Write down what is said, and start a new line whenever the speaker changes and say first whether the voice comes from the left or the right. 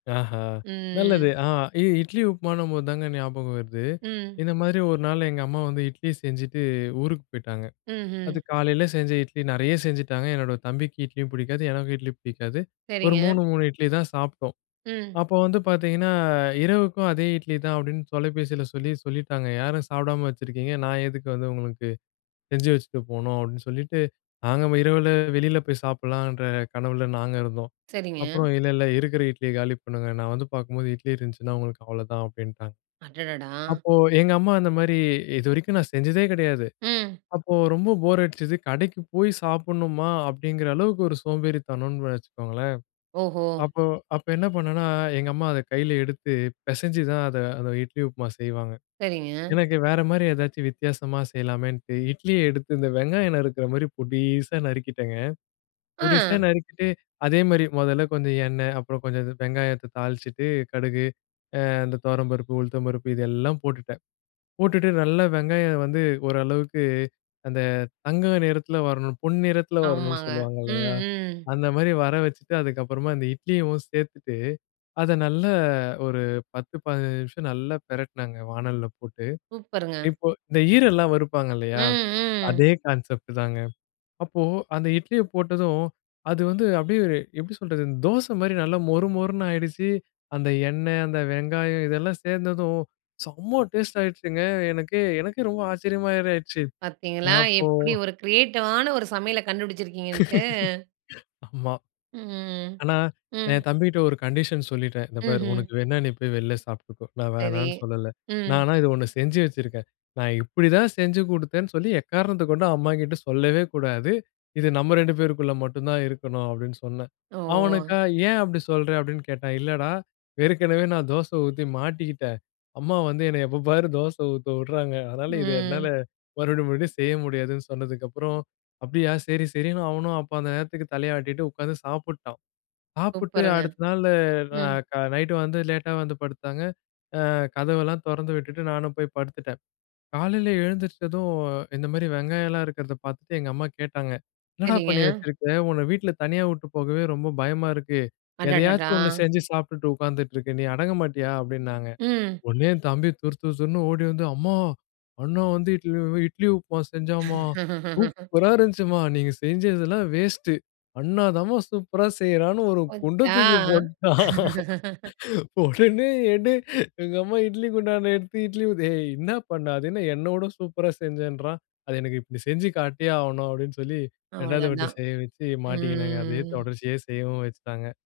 left: ஆஹ. நல்லது.
right: ம்.
left: ஆ இ இட்லி உப்புமான்னு போதுதாங்க ஞாபகம் வருது.
right: ம்.
left: இந்த மாதிரி ஒரு நாள் எங்க அம்மா வந்து இட்லி செஞ்சுட்டு, ஊருக்கு போயிட்டாங்க. அது
right: ம்ஹ்ம்.
left: காலையில செஞ்ச இட்லி நிறைய செஞ்சுட்டாங்க. என்னோட தம்பிக்கு இட்லியும் பிடிக்காது, எனக்கும் இட்லி பிடிக்காது. ஒரு
right: சரிங்க.
left: 3, 3 இட்லி தான் சாப்பிட்டோம்.
right: ம்.
left: அப்ப வந்து பாத்தீங்கன்னா, "இரவுக்கும் அதே இட்லி தான்." அப்படின்னு தொலைபேசியில சொல்லி சொல்லிட்டாங்க. "யாரும் சாப்பிடாம வச்சிருக்கீங்க நான் எதுக்கு வந்து உங்களுக்கு செஞ்சு வச்சுட்டு போணும்." அப்படின்னு சொல்லிட்டு நாங்க இரவில வெளியில போய் சாப்பிடலாம்ன்ற கனவுல நாங்க இருந்தோம்.
right: சரிங்க.
left: அப்புறம் "இல்லை இல்லை இருக்கிற இட்லியை காலி பண்ணுங்க. நான் வந்து பார்க்கும்போது இட்லி இருந்துச்சுன்னா உங்களுக்கு அவ்வளவுதான்." அப்படின்ட்டாங்க.
right: அடடடா!
left: அப்போ எங்க அம்மா அந்த மாதிரி இதுவரைக்கும் நான் செஞ்சதே கிடையாது.
right: ம்.
left: அப்போ ரொம்ப போர் அடிச்சது. கடைக்கு போய் சாப்பிடணுமா அப்படிங்கிற அளவுக்கு ஒரு சோம்பேறித்தனம்னு வச்சுக்கோங்களேன்.
right: ஓஹோ!
left: அப்ப அப்ப என்ன பண்ணேன்னா எங்க அம்மா அதை கையில எடுத்து பிசைஞ்சு தான் அதை அந்த இட்லி உப்புமா செய்வாங்க.
right: சரிங்க.
left: எனக்கு வேற மாதிரி ஏதாச்சும் வித்தியாசமா செய்யலாமேன்னு இட்லியை எடுத்து இந்த வெங்காயம் நருக்குற மாதிரி பொடீஸா நறுக்கிட்டேங்க. பொடீஸா
right: அ!
left: நறுக்கி அதே மாதிரி முதல்ல கொஞ்சம் எண்ணெய், அப்புறம் கொஞ்சம் வெங்காயத்தை தாளிச்சுட்டு கடுகு, ஆ இந்த துவரம்பருப்பு, உளுத்தம்பருப்பு இது எல்லாம் போட்டுட்டேன். போட்டுட்டு நல்லா வெங்காயம் வந்து ஓரளவுக்கு அந்த தங்க நிறத்துல வரணும் பொன்னிறத்துல வரணும்னு
right: ஆமாங்க.
left: சொல்லுவாங்க,
right: ம்,
left: இல்லையா,
right: ம்.
left: அந்த மாதிரி வர வச்சிட்டு அதுக்கப்புறமா இந்த இட்லியும் சேர்த்துட்டு அதை நல்லா ஒரு பத்து பதினைந்து நிமிஷம் நல்லா பிரட்டுனேங்க வாணல்ல போட்டு.
right: சூப்பருங்க.
left: இப்போ இந்த ஈரல்லாம் வறுப்பாங்க
right: ம்,
left: இல்லையா,
right: ம்.
left: அதே கான்செப்ட் தாங்க. அப்போ அந்த இட்லியை போட்டதும் அது வந்து அப்படியே ஒரு எப்படி சொல்றது தோசை மாதிரி நல்லா மொறு மொறுன்னு ஆயிடுச்சு. அந்த எண்ணெய், அந்த வெங்காயம் இதெல்லாம் சேர்ந்ததும் செம டேஸ்ட் ஆயிடுச்சுங்க. எனக்கே எனக்கே ரொம்ப ஆச்சரியமாரி ஆயிடுச்சு.
right: பார்த்தீங்களா
left: அப்போ
right: எப்படி ஒரு கிரியேட்டிவான ஒரு சமையலை கண்டுபிடிச்சிருக்கீங்கன்ட்டு?
left: ஆமா.
right: ம்ஹ்ம்,
left: ஆனா,
right: ம்.
left: என் தம்பிகிட்ட ஒரு கண்டிஷன் சொல்லிட்டேன். இந்த பாரு
right: ம்ஹ்ம்.
left: உனக்கு வேணும்னா நீ போய் வெளில சாப்பிட்டுக்கோ, நான்
right: சரி.
left: வேணாம்னு சொல்லல.
right: ம்.
left: ஆனா இது ஒண்ணு செஞ்சு வச்சிருக்கேன். நான் இப்படித்தான் செஞ்சு கொடுத்தேன்னு சொல்லி எக்காரணத்தைக் கொண்டும் அம்மாகிட்ட சொல்லவே கூடாது. இது நம்ம 2 பேருக்குள்ள மட்டும்தான் இருக்கணும் அப்படின்னு சொன்னேன்.
right: ஓ!
left: அவனுக்கா "ஏன் அப்படி சொல்ற?" அப்படின்னு கேட்டான். இல்லடா, ஏற்கனவே நான் தோசை ஊத்தி மாட்டிக்கிட்டேன். அம்மா வந்து என்னை எப்ப பாரு தோசை ஊத்த விடுறாங்க. அதனால இது என்னால
right: ம்.
left: மறுபடி மறுபடி செய்ய முடியாதுன்னு சொன்னதுக்கப்புறம், அப்படியா சரி சரின்னு அவனும் அப்ப அந்த நேரத்துக்கு தலையாட்டிட்டு உக்காந்து சாப்பிட்டான். சாப்பிட்டு
right: சூப்பருங்க.
left: அடுத்த நாள்ல நா
right: ம்.
left: கா நைட் வந்து லேட்டா வந்து படுத்தாங்க. ஆ கதவெல்லாம் தொறந்து விட்டுட்டு நானும் போய் படுத்துட்டேன். காலையில எழுந்துருச்சதும் இந்த மாதிரி வெங்காயம் எல்லாம் இருக்குறத பார்த்துட்டு எங்க அம்மா கேட்டாங்க, "என்னடா பண்ணி
right: சரிங்க.
left: வச்சிருக்க? உன்னை வீட்டுல தனியா விட்டு போகவே ரொம்ப பயமா இருக்கு.
right: அடடடா!
left: ஏதையாச்சும் ஒண்ணு செஞ்சு சாப்பிட்டுட்டு உக்காந்துட்டு இருக்க, நீ அடங்க மாட்டியா?" அப்படின்னாங்க.
right: ம்.
left: உடனே என் தம்பி துறுதுறுன்னு ஓடி வந்து, அம்மா அண்ண வந்து இட்லி உ இட்லி உப்புமா செஞ்சாம்மா. சூப்பரா இருந்துச்சும்மா. நீங்க செய்ஞ்சதெல்லாம் வேஸ்ட். அண்ணாதாம்மா சூப்பரா செய்யறான்னு ஒரு குண்டை
right: போச்சா?
left: தூக்கி போட்டான். உடனே ஏண்டி எங்க அம்மா இட்லி குண்டானை எடுத்து இட்லி ஊத்த, "ஏய் என்ன பண்ண? அது என்ன என்னைவிட சூப்பரா செஞ்சேன்றான். அது எனக்கு இப்படி செஞ்சு காட்டியே ஆவுணும்" அப்படின்னு சொல்லி இரண்டாவது வாட்டி
right: அவ்ளோதான்.
left: செய்ய வச்சு மாட்டிக்கினேங்க. அதை
right: ம்.
left: தொடர்ச்சிய செய்யவும் வச்சுட்டாங்க.